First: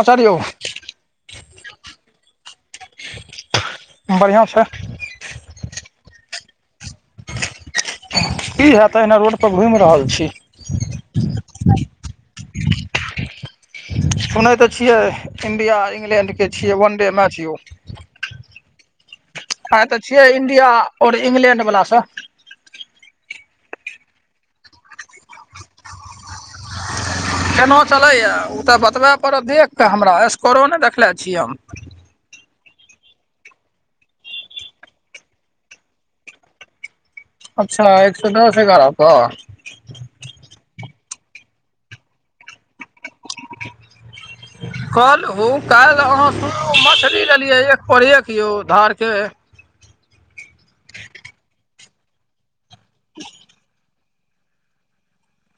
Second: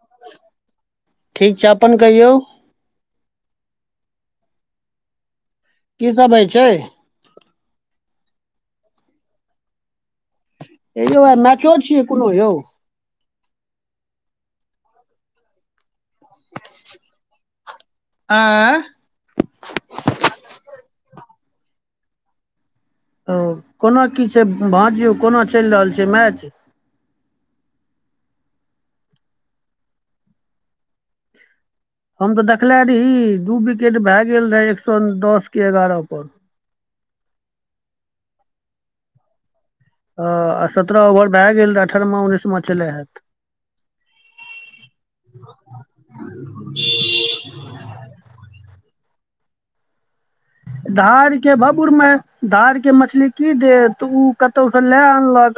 पसारि औ- ठीक छै अपन कहियौ? बरियां छै। की सब होय छै। की हेतै ओहिना रोड पर घुइम रहल छी। यौ आय मैचो छियै कुनू यौ? सुनै तऽ छियै इण्डिया इंग्लैण्ड के छियै वन डे मैच यौ। अँए- आय तऽ छियै इंडिया और इंग्लैंड वला सँ। औ कोना की छै भाँज यौ कोना चैल रहल छै मैच। केना चलैए उतऽ बतबै पड़त देख कऽ हमरा स्कोरो नै देखले छीयै हम। हम तऽ देखले रही दू बिकेट भए गेल रहय एक सौ दस कऽ एगारह पर। अच्छा एक सौ दस एगारह पर। आ सत्रह ओवर भऽ गेल रहै अठारहमा उन्नैसमा चलै हेएत। कल ओ कैल्ह आहाँ सुन मछली लेलियए एक पर एक यौ धार के। धार के भप पुर मे धार के मछली की देत उ कतौ सँ लाए आनलक।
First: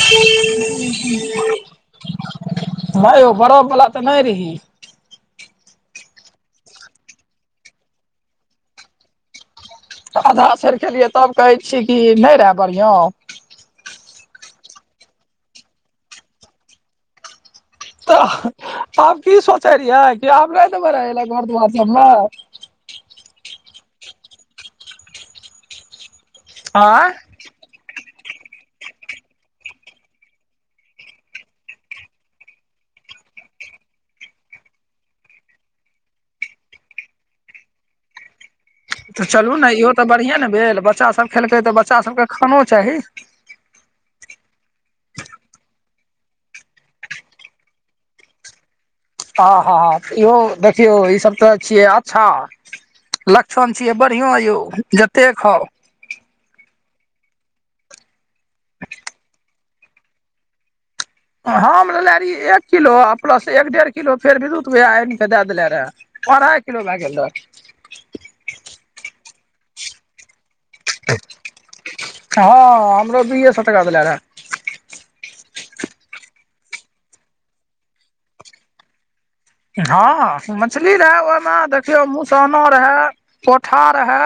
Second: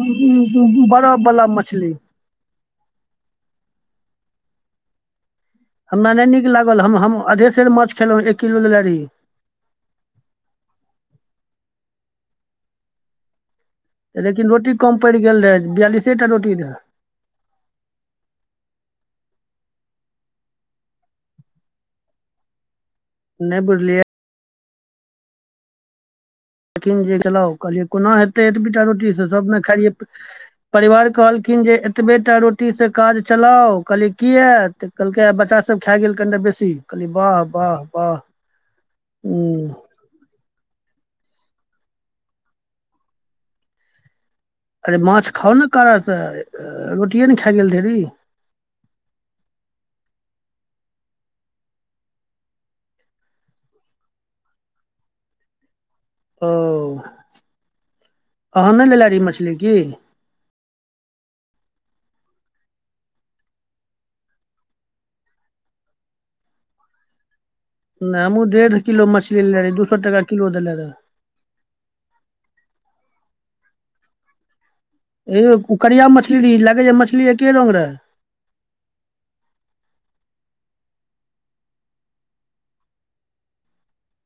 [unintelligible] बरफ बला मछली। भायौ बरफ बला तऽ नै रही। हमरा नै नीक लागल हम हम अधे सेर माछ खेलौ एक किलो लेलए रीह। अधा सेर खेलियै तब कहै छी कऽ नै रहे बढ़ियां। लेकिन रोटी कम पैड़ गेल रहए बियालिसेटा रोटी रहए। तऽ आब की सोचै रिहय की आब नै देबै रहैले घर दुआर सबमाछ। नै बुझलियै। लेकिन आँय जँ चलब कहलियै कोना हेतै एतबीटा रोटी सँ सब नै खाय रिहेतऽ। परिवार कहलखिन जँ एतबेटा रोटी सँ काज चलाउ कहलियै किया तऽ। कहलकै आ बच्चा सब खाए गेल कनिटा बेसी कहलियै बाह! बाह! बाह! तऽ चलू नै इहो तऽ बढ़िएँ नै भेल बच्चा सब खेलकै तऽ बच्चा सबकेँ खानो चाही। अरे माछ खाउ नै कारा सँ रोटिये नहि खाए गेल ढेरी। आहा- हा इहो देखियौ ई सब तऽ छियै अच्छा। लक्षण छियेै बढ़ियां यौ जते खाउ। ओ आहाँ नै लेलेए रिहे मछली की? हम लेले रहि एक किलो आ प्लस एक डेढ़ किलो फेर वि रुत भैया आनि के दए देले रहे। अढ़ाइ किलो भए गेल रहऽ। नहि हमूँ डेढ़ किलो मछली ले रहे दू सौ तेरहटाका किलो देले रहे। हँ हमरो दुए सौ टका देले रहए। यौ उकरिया मछली री लगे जे मछली एके रंग रहे। हँ मछली रहै ओहिमे देखियौ मुसाना रहै पोठा रहै।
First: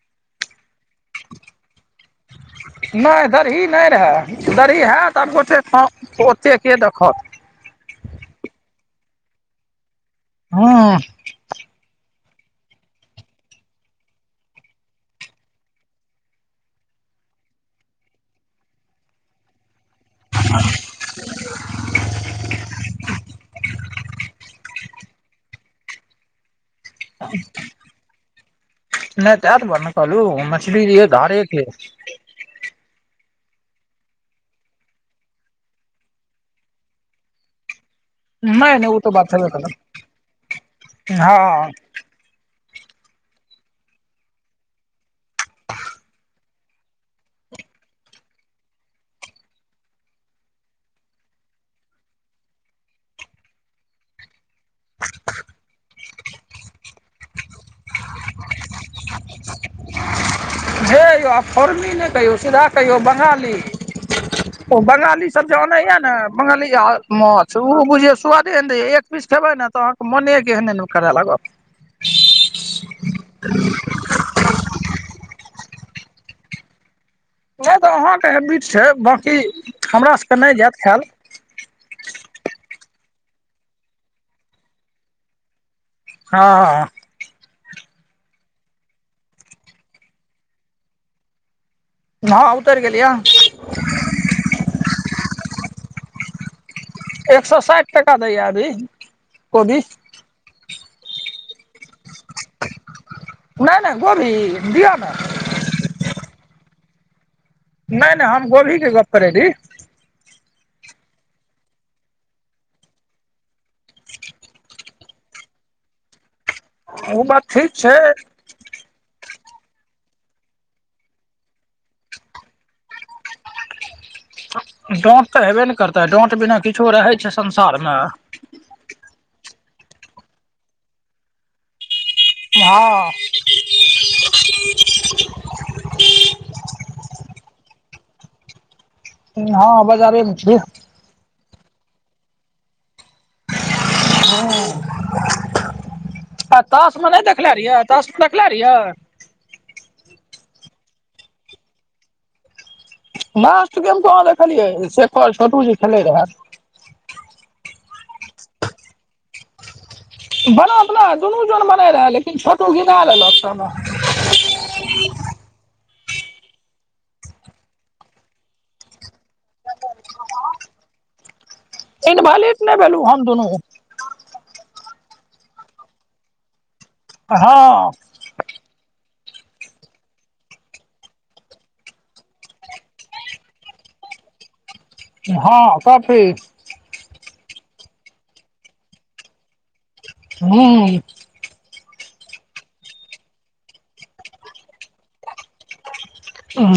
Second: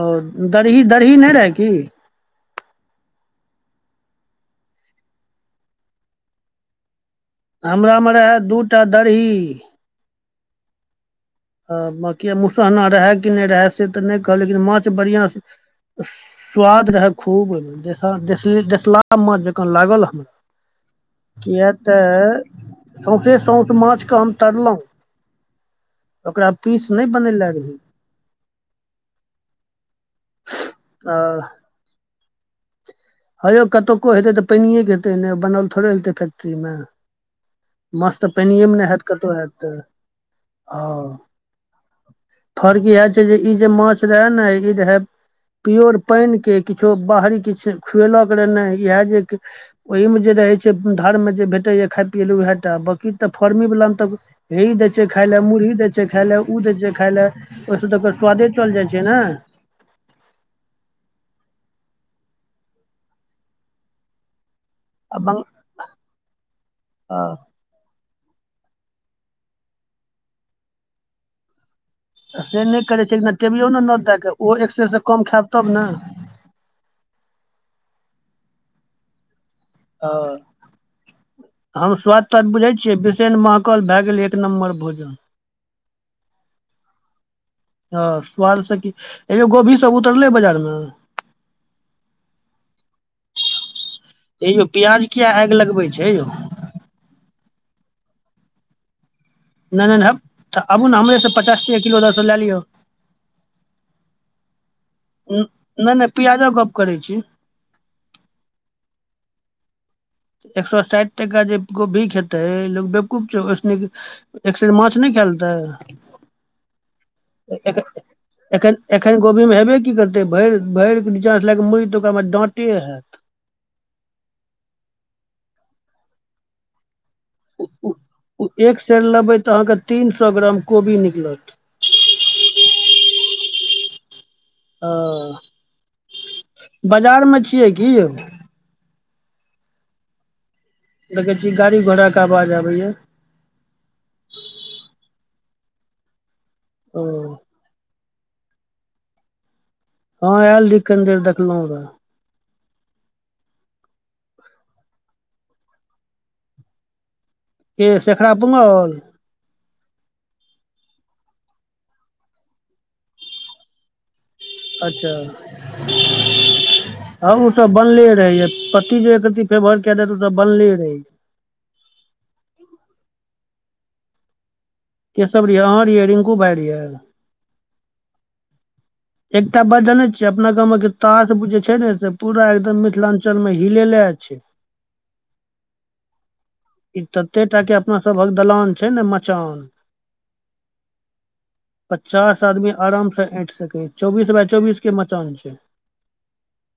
और दरही दरही नैह रहै की। नैय दरही नैय रहये दरही हेएत आब गोेटे ओतेक के देखत। हमरा मे रहए दूटा दरही। हूँ। हँ बकिया मुसहना रहए कि नै रहए से तऽ नहि कहब लेकिन माछ बढ़िआँ सँ- स्वाद रहे खूब देसा-देसले-देसला माछ जेंका लागल हमरा। [unintelligible] किए तऽ सौसे साँस माछके हम तरलौ। ओकरा पीस नै बनेले रहियै। नैह तऽ तहेत दुआरे नै कहलू मछली रहै आ धारे के। हे यौ कतौके हेतै तऽ पानियए के हेतै बनल थोड़े हेतै फैक्ट्रीमे। माछ तऽ पैनियए नहि मे नै नहि ओ हेएत तऽ बात कतौ छेबे हेएत करत हँ। हँ फर्क इहे छै जे ई जे माछ रहै ने ई रहे। पियोर पैन के किछो बाहरी किछु खुएलक रहना इएह जे की ओहि मे जे रहे छै धार मे जे भेटेए खाय पिय ले उएहे। तऽ बाँकी तऽ फर्मीवलामे तऽ हे ई दै छै खाइ लए मुरही दै छै खाइ लए ओ दै छै खाइ लए। ओहिसँ तऽकर स्वादे चअल जाइत छै ने। हे यौ आब फौर्मी नै कहियौ सीधा कहियौ बंगाली। ओ आ बंगाली बं सब जे आनैया ने बंगाली माछ। से ओ बुझियौ सुवादे नै एक पीस खेबै ने तऽ अहाँके मने केएहने दुन करय लागत। से नहि करै छै, एकना टेबियो ने नोत दए कऽ ओ एकसेर से कम खायब तब ने। नहि तऽ अहाँके हैबिट छै, बाँकी हमरा हँ सभके नहि हैयत खायल। हम स्वाद- त्वाद बुझै छियै, बिसैन महकल भए गेल एक नम्बर भोजन। हँऽ। हँ स्वाद से की, अंयो गोभी सब उतरले बाजार में। न उतैर गेलै यऽ। हे यौ प्याज किया आगि लगबै छै यौ। एक सौ साठि टाका दैय यऽ अभी। कोबी नै- नै हब तऽ आबू ने हमरेसँ पचास टके किलो लए लिअ। नै- नै गोभी दियऽ ने। नै- नै पियाजक गप्प करै छी। नै- नै हम गोभी के गप्प करे री। एक सए साठि टाका जे गोभी खेतै, लोक बेवकूप छै, ओसे निक एकसेर माछ नहि खै लेतैऽ। ओ बात ठीक छै। एखन -एखन गोभी मे हेबे की करतै, भरि- भरि नीचा लए क मुड़ तऽ ओकरा में डाँटे हैत। डांट तऽ हेबे ने करतै, डांट बिना किछो रहै छै संसार में। ओ एक सेर लेबै तऽ अहाँके तीन सए ग्राम कोबी निकलत। हँ। ह। बाजार में छियै की यौऽ। हँ बाजारे मे छीयै। देखै छि गाड़ी- घोड़ा के आवाज आबैया। हंऽ। तास ओ मे नहि देखले रहियै, तास मे देखले रहियै। हँं आयल रही कनि देर देखलहुं है। लास्ट गेम कहां देखलियै, शेखर - छोटु जी खेलै रहै। के शेखरा तुमौल। बनोत नै दुनू जोन में नै रहे, लेकिन छोटु घिना लेलक। अच्छा हमू सब बनले रहैय पति जे एक रति। पे भर के देतौ सब बनले रहे। इनभैलिड नहि भेलु हम दुनू। के सब रेहै, अहाँ रेहयै रिंकू भाय रेहयै। हाॅ। एकटा बात जानै छियै, अपना गामके तास बुझे छै ने से पूरा एकदम मिथिलांचल में हिलेलैय छैय। ऐऽक हँ काॅफी। ई तते टा के अपना सभक दलान छै ने मचान। हूं। पचास आदमी आराम से ऐठ सकैय चौबीस बााय चौबीस के मचान छै।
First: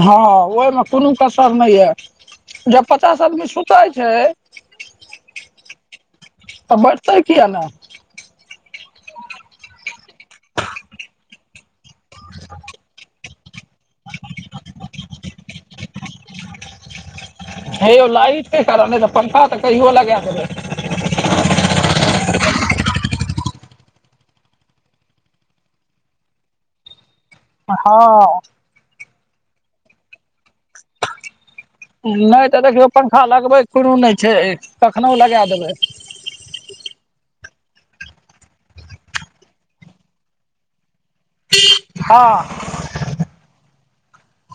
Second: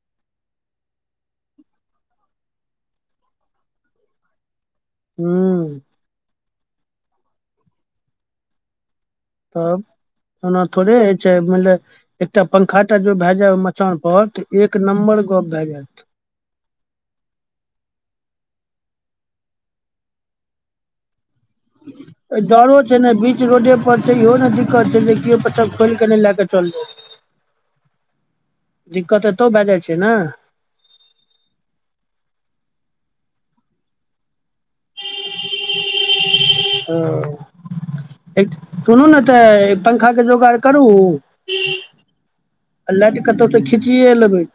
हँ ओहिमे कोनो कसर नहि यै, जब पचास आदमी सुतैय छैय। हू। तऽ बैठतै किया ने। तब ओना थोड़े हैय छै मेनले। एकटा पंखा टा जो भए जाय मचान पर, तऽ एक नम्बर गप्प भए जायत। हे यौ लाइट के कारण नहि तऽ पंखा तऽ कहियो लेगा दैबय। [inaudible] ऐय डरो छै ने बीच रोडे पर छै इहो ने दिक्कत छै जे कियो पाछा खोइल के नहि लए क चैल जाय। [inaudible] आ हँ दिक्कत एतौ भए जाय छै ने। नहि तऽ देखियौ पंखा लगबैक कुनु नहि छै कखनो लैगा देबैय। हं। एक सुनू ने तैऽ पंखा के जोगाड़ करू। हँ। अ लाईट कतहु तऽ खिचिए लेबैय।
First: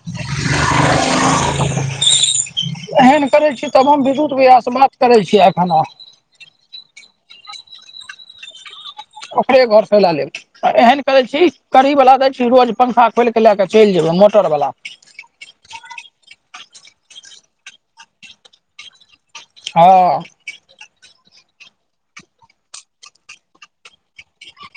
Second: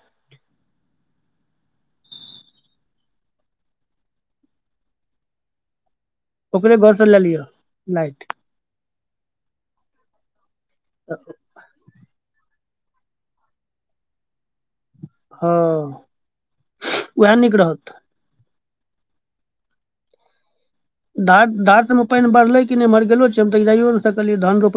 एहन करै छी तब हम विद्युत विया स बात करै छियै एखन हम। ओकरे घर सँ लए लियअ लाइट। ओकरे घरसँ लए लेब अ एहन करै छी। कड़ी वला दैय छी रोज पंखा खोलिके लए क चलि जेबैय मोटर बला। हँ उहै नीक रहत। हँ। धान धान मे पइन बढ़ले कि नहि एमर गेलो छी, हम त जाइयो ने सकलियै धान रोप।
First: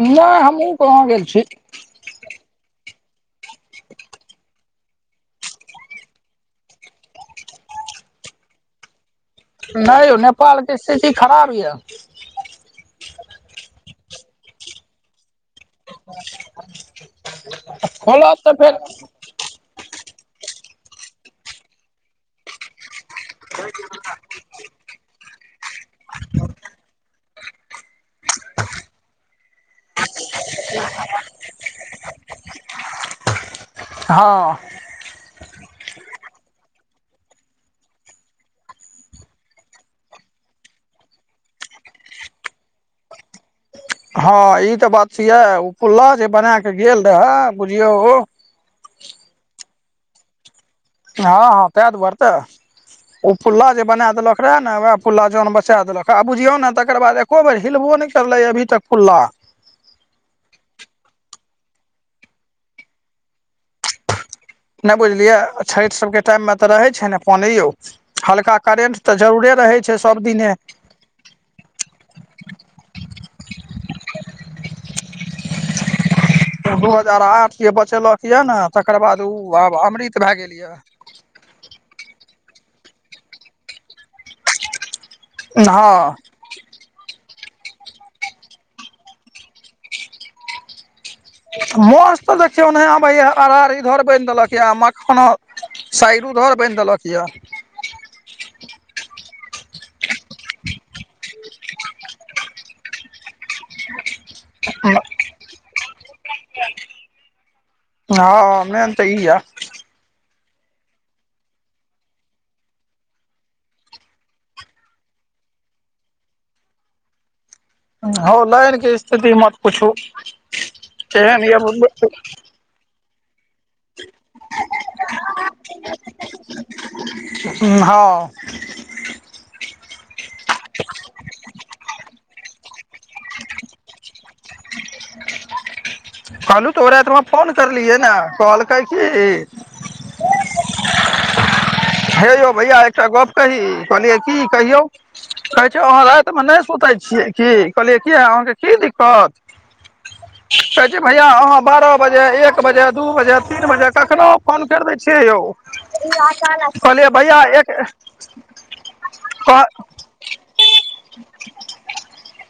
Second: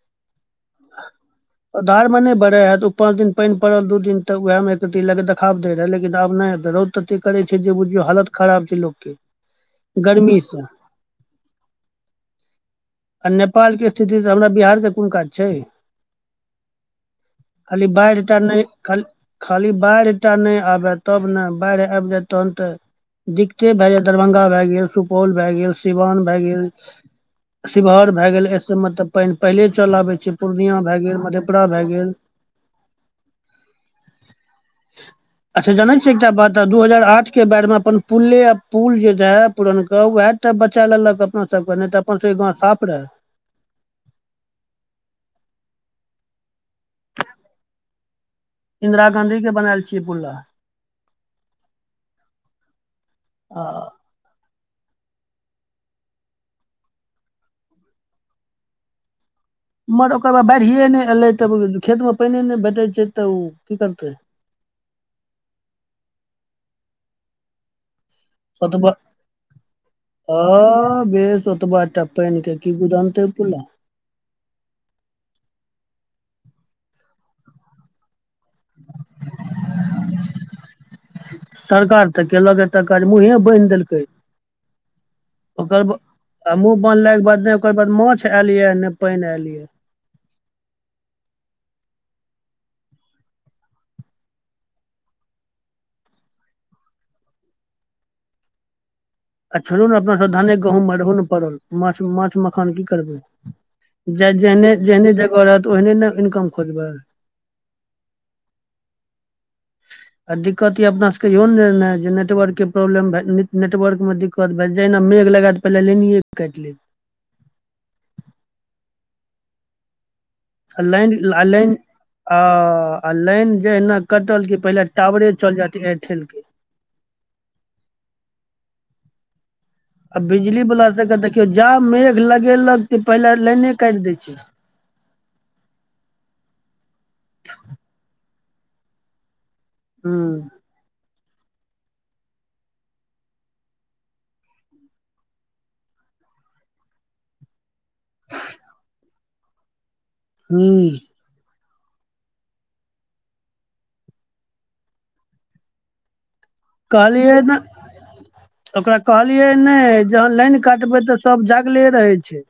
नई हमहुँ कहाँ गेल छी। ओ धारमे नहि बढ़ै है तऽ ओ पाँच दिन पानि पड़ल दू दिन तऽ उहै मे तैय लऽक देखाब दै रहै लेकिन आब नहि हेतै रौद। तते करे छै जे बुझियौ हालत खराब छै लोक के। नहि यौ गर्मी नेपाल से के स्थिति खराब यैऽ। आ नेपाल के स्थिति सँ हमरा बिहार के कुन काज छै। खाली बाढि खोलब टा तऽ नहि फेर खाली। खाली बाढ़ि टा नहि आबैय तब ने बाढ़ि आबि जाय तहन तऽ। दिकते भए जाय दरभंगा भए गेल सुपौल भए गेल सिवान भए गेल। शिवहर भए गेल एते मतब पानि पहिले चल आबै छै पूर्णिया भए गेल मधेपुरा भए गेल। [inaudible] हँ अच्छा जनै छियै एकटा बात दू हजार आठ के बैर मे अपन। पुले आ पुल जे रहै पुरनका वएह टा बचा लेलक अपना सबके नैय तऽ अपन सबके गाँव साफ रहे। हँ ई तऽ बात सही ओ पुला जे बना क गेल रहे बुझियौ। इंन्दिरा गाँंधी के बनेल छियै पुल। हँ हँ तँए दुआरे तऽ ओ पुला जे आ बना देलक। ओकरा ने वएह पुल्ला जौन बचा देलक आ बुझियौ ने तकर बाद एको बेर हिलबो नैय करलै अभी तक पुल्ला। मगर ओकर बाद बाढ़िए नैय एलै तऽ खेत मे पैनिये नैय भेटै छै तऽ ओ की करतै। नैय बुझलियै छैठ सब के टाइम मे तऽ रहै छै ने पानी यौ। हल्का करेंट तऽ जरूरे रहै छैय सब दिने। ह बेस ओत बात। एकटा पेैन के की गुदानतै पुला। दू हजार आठ जे बचेलक ये ने तकर बाद ओ आब अमृत भए गेल या। सरकार तऽ केलक ए तकर मुँहे बैन्ह देलकै। ओकर बाद हँ। आ मुँह बानला के बाद ने ओकर बाद माछ एयल ये ने पैन एयल ये। माछ तऽ देखियौ नैय आबैया अरारी इधर बैन देलक या मखाना। सैडो उधर बैन्ह देलक यए। आ छोड़ू ने अपना सब धाने गहूॅंम मे रहु ने पड़ल, माछ -माछ मखान की करबै। जे -जेहने यऽ -जेहने जगह रहत ओहने ने इनकम करबै। हँ इमरन तऽ ई या - - आ दिक्कत या अपना सबके इहो ने ने जे नेटवर्क के प्रॉब्लम भ नेटवर्क मे दिक्कत भए जेहिना मेघ लगा- - पैहले लैनये कैट लेत। होउ बैरह के स्थिति मत पुछू। आ लाइन आ लाइन आ आ आ आ - - आ लाइन जहिना कटल कि पहिले टावरे चल जे ऽत एयरटेल के, - - हु हँ- - आ बिजली वाला सब के देखियो, जा मेघ लगेलक की पहिले लाइने कैट देैय छैई। कहलू तोरा एकबार फोन क लियै न त कॉल - - कै हियै। हूँ - - हे यौ भैया एकटा गप कही कहलियै की कहियौ। कहै छैय आहाँ रैत मे नैय सुतै छियै कि, कहलियै कि आहाँ के कि दिक्कत- - सर हूँ जी भाई- - किया आहाँ बारह बजे, एक बजे, दू बजे, तीन बजे, तखनो फोन कैर दै छियै यौ। ई आशा लेय। कहलियै ने ओकरा कहलियै कह नेैय- - जहन लैइन कटबै तऽ सब जगले रहेै छैय।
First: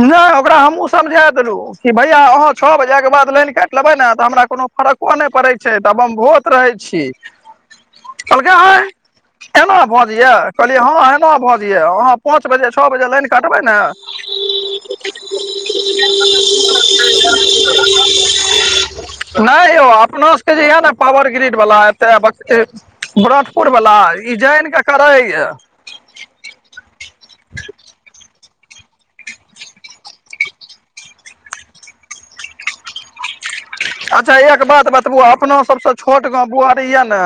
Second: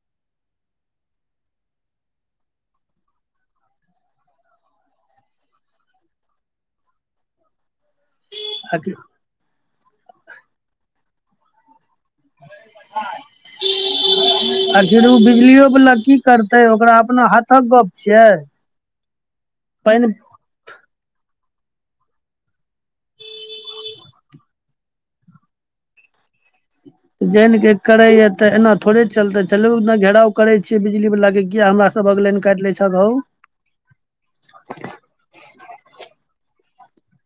नैय ओकरा हमहुँ समझा देलु कि भैया आहाँ छ बजे के बाद लाइन कैट लेबै ने तऽ हमरा कोनो फर्क - - ओ नैय करेई छै, तब हम भोत रहै छी। कहलकै हैई एना भजैया कहलियै हँ एना भजैया आहाँ - - पाँच बजे, छ बजे, लाइन कटबै ना। आखिर ओ बिजलियो वला की करतै ओकरा अपना हाथक गप छियै। नैय यौ पानि अपना सबके जे यए ने पावर ग्रिड बला एतै अपना सब के। बरथपुर वला ई जैन कऽ करै या। जैन के करेै या तऽ एना थोड़े चलते चलूना घेराव करै छि बिजली वाला के किया हमरा - - सबहक लेैन कैट लै छ होउ। अच्छा एक बात बतबू अपना सब सँ छोट गाँव बुआरी या न।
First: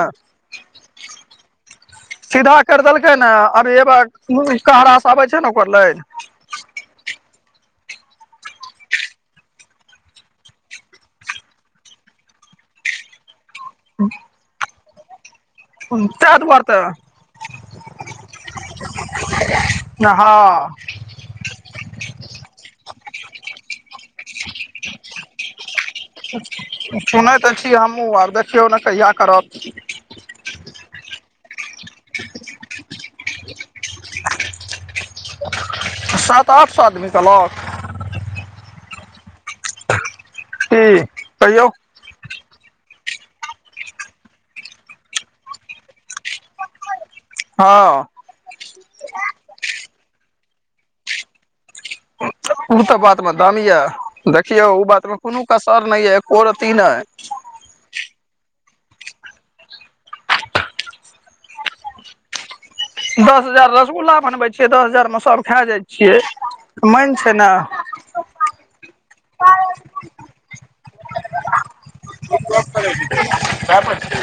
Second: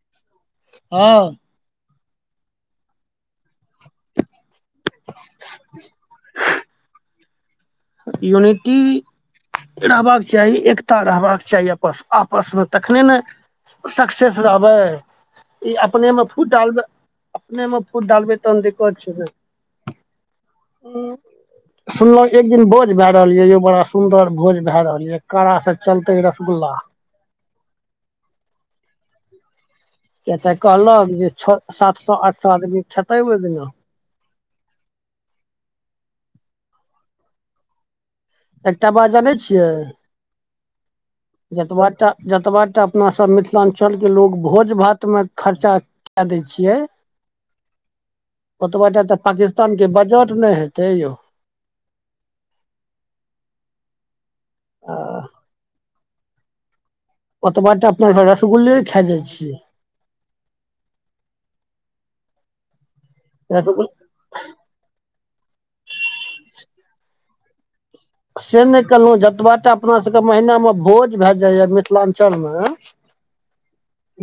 हँ। सीधा कर देलके न अरेवाक कहराँस आबै छै ने ओकर लय। यूनिटी- - एना रहबाक चाही, एकता रहबाक चाही, आपस आपस मे तखने न - - सक्सेस रहबै - - ई अपने मे ताहि फूट दुआरे डालबै तऽ अपने मे फूट डालबै तहन दिक्कत छै ने- - न आ - - सुनलहु एक दिन बोज भए रहल यऽ यौ बड़ा सुन्दर भोज भए रहल यऽ। कड़ा से चलतेै रसगुल्ला- - सुनैत तऽ छी हमहूँ आब देखियौ ने कहिया करत। किया तऽ कहलक जे छ, सात सौ, आठ सौ, आदमी खेतै ओहि दिना। सात, आठ, सौ आदमी कहलक- - एकटा बात जानै छियै। की कहियौ जतबाटा, जतबाटा अपना सब मिथलांचल के लोग भोज-भात मे खर्चा काए दै छियै। हां। ओतबाटा तऽ पाकिस्तान के बजट नै हेते यौ। ऊ तऽ बात मे दम या, देखियौ उ बात मे आ कुनू कसर नै या ए को रति नै। ओतबाटा अपना सब रसगुल्ले खाय जाय छी। दस हजार रसगुल रसगुल्ला बनबै छियै, दस हजार मे सब खाय जाय छियै मैन छै नै। से नै कहलौ जतबाटा अपना सबके महिना मे भोज भाए जायया मिथ लांचल मे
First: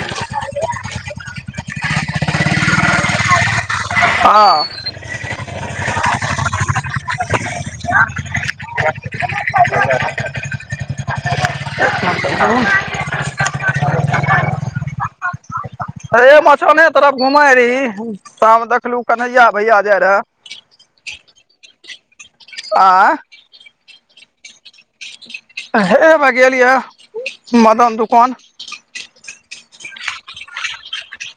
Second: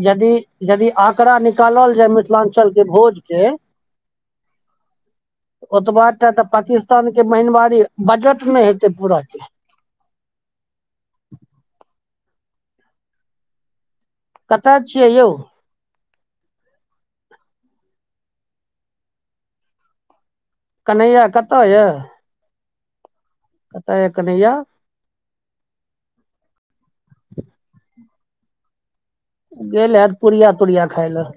यदि, यदि आंकड़ा निकालल जाय मिथलांचल के भोज के हां। ओतबाटा तऽ पाकिस्तान के महीन बारी बजट मे [unintelligible] कतऽ छियै यौ। हे मचाने तरफ घुमय रही, ता मे देखलु कन्हैया भैया जाय रेहाए। कन्हैया कतऽ यऽ। आँय। कता या कन्हैया। हेबे गेल या मदन दुकान। गेल हाएत पुरिया-तूरिया खायले।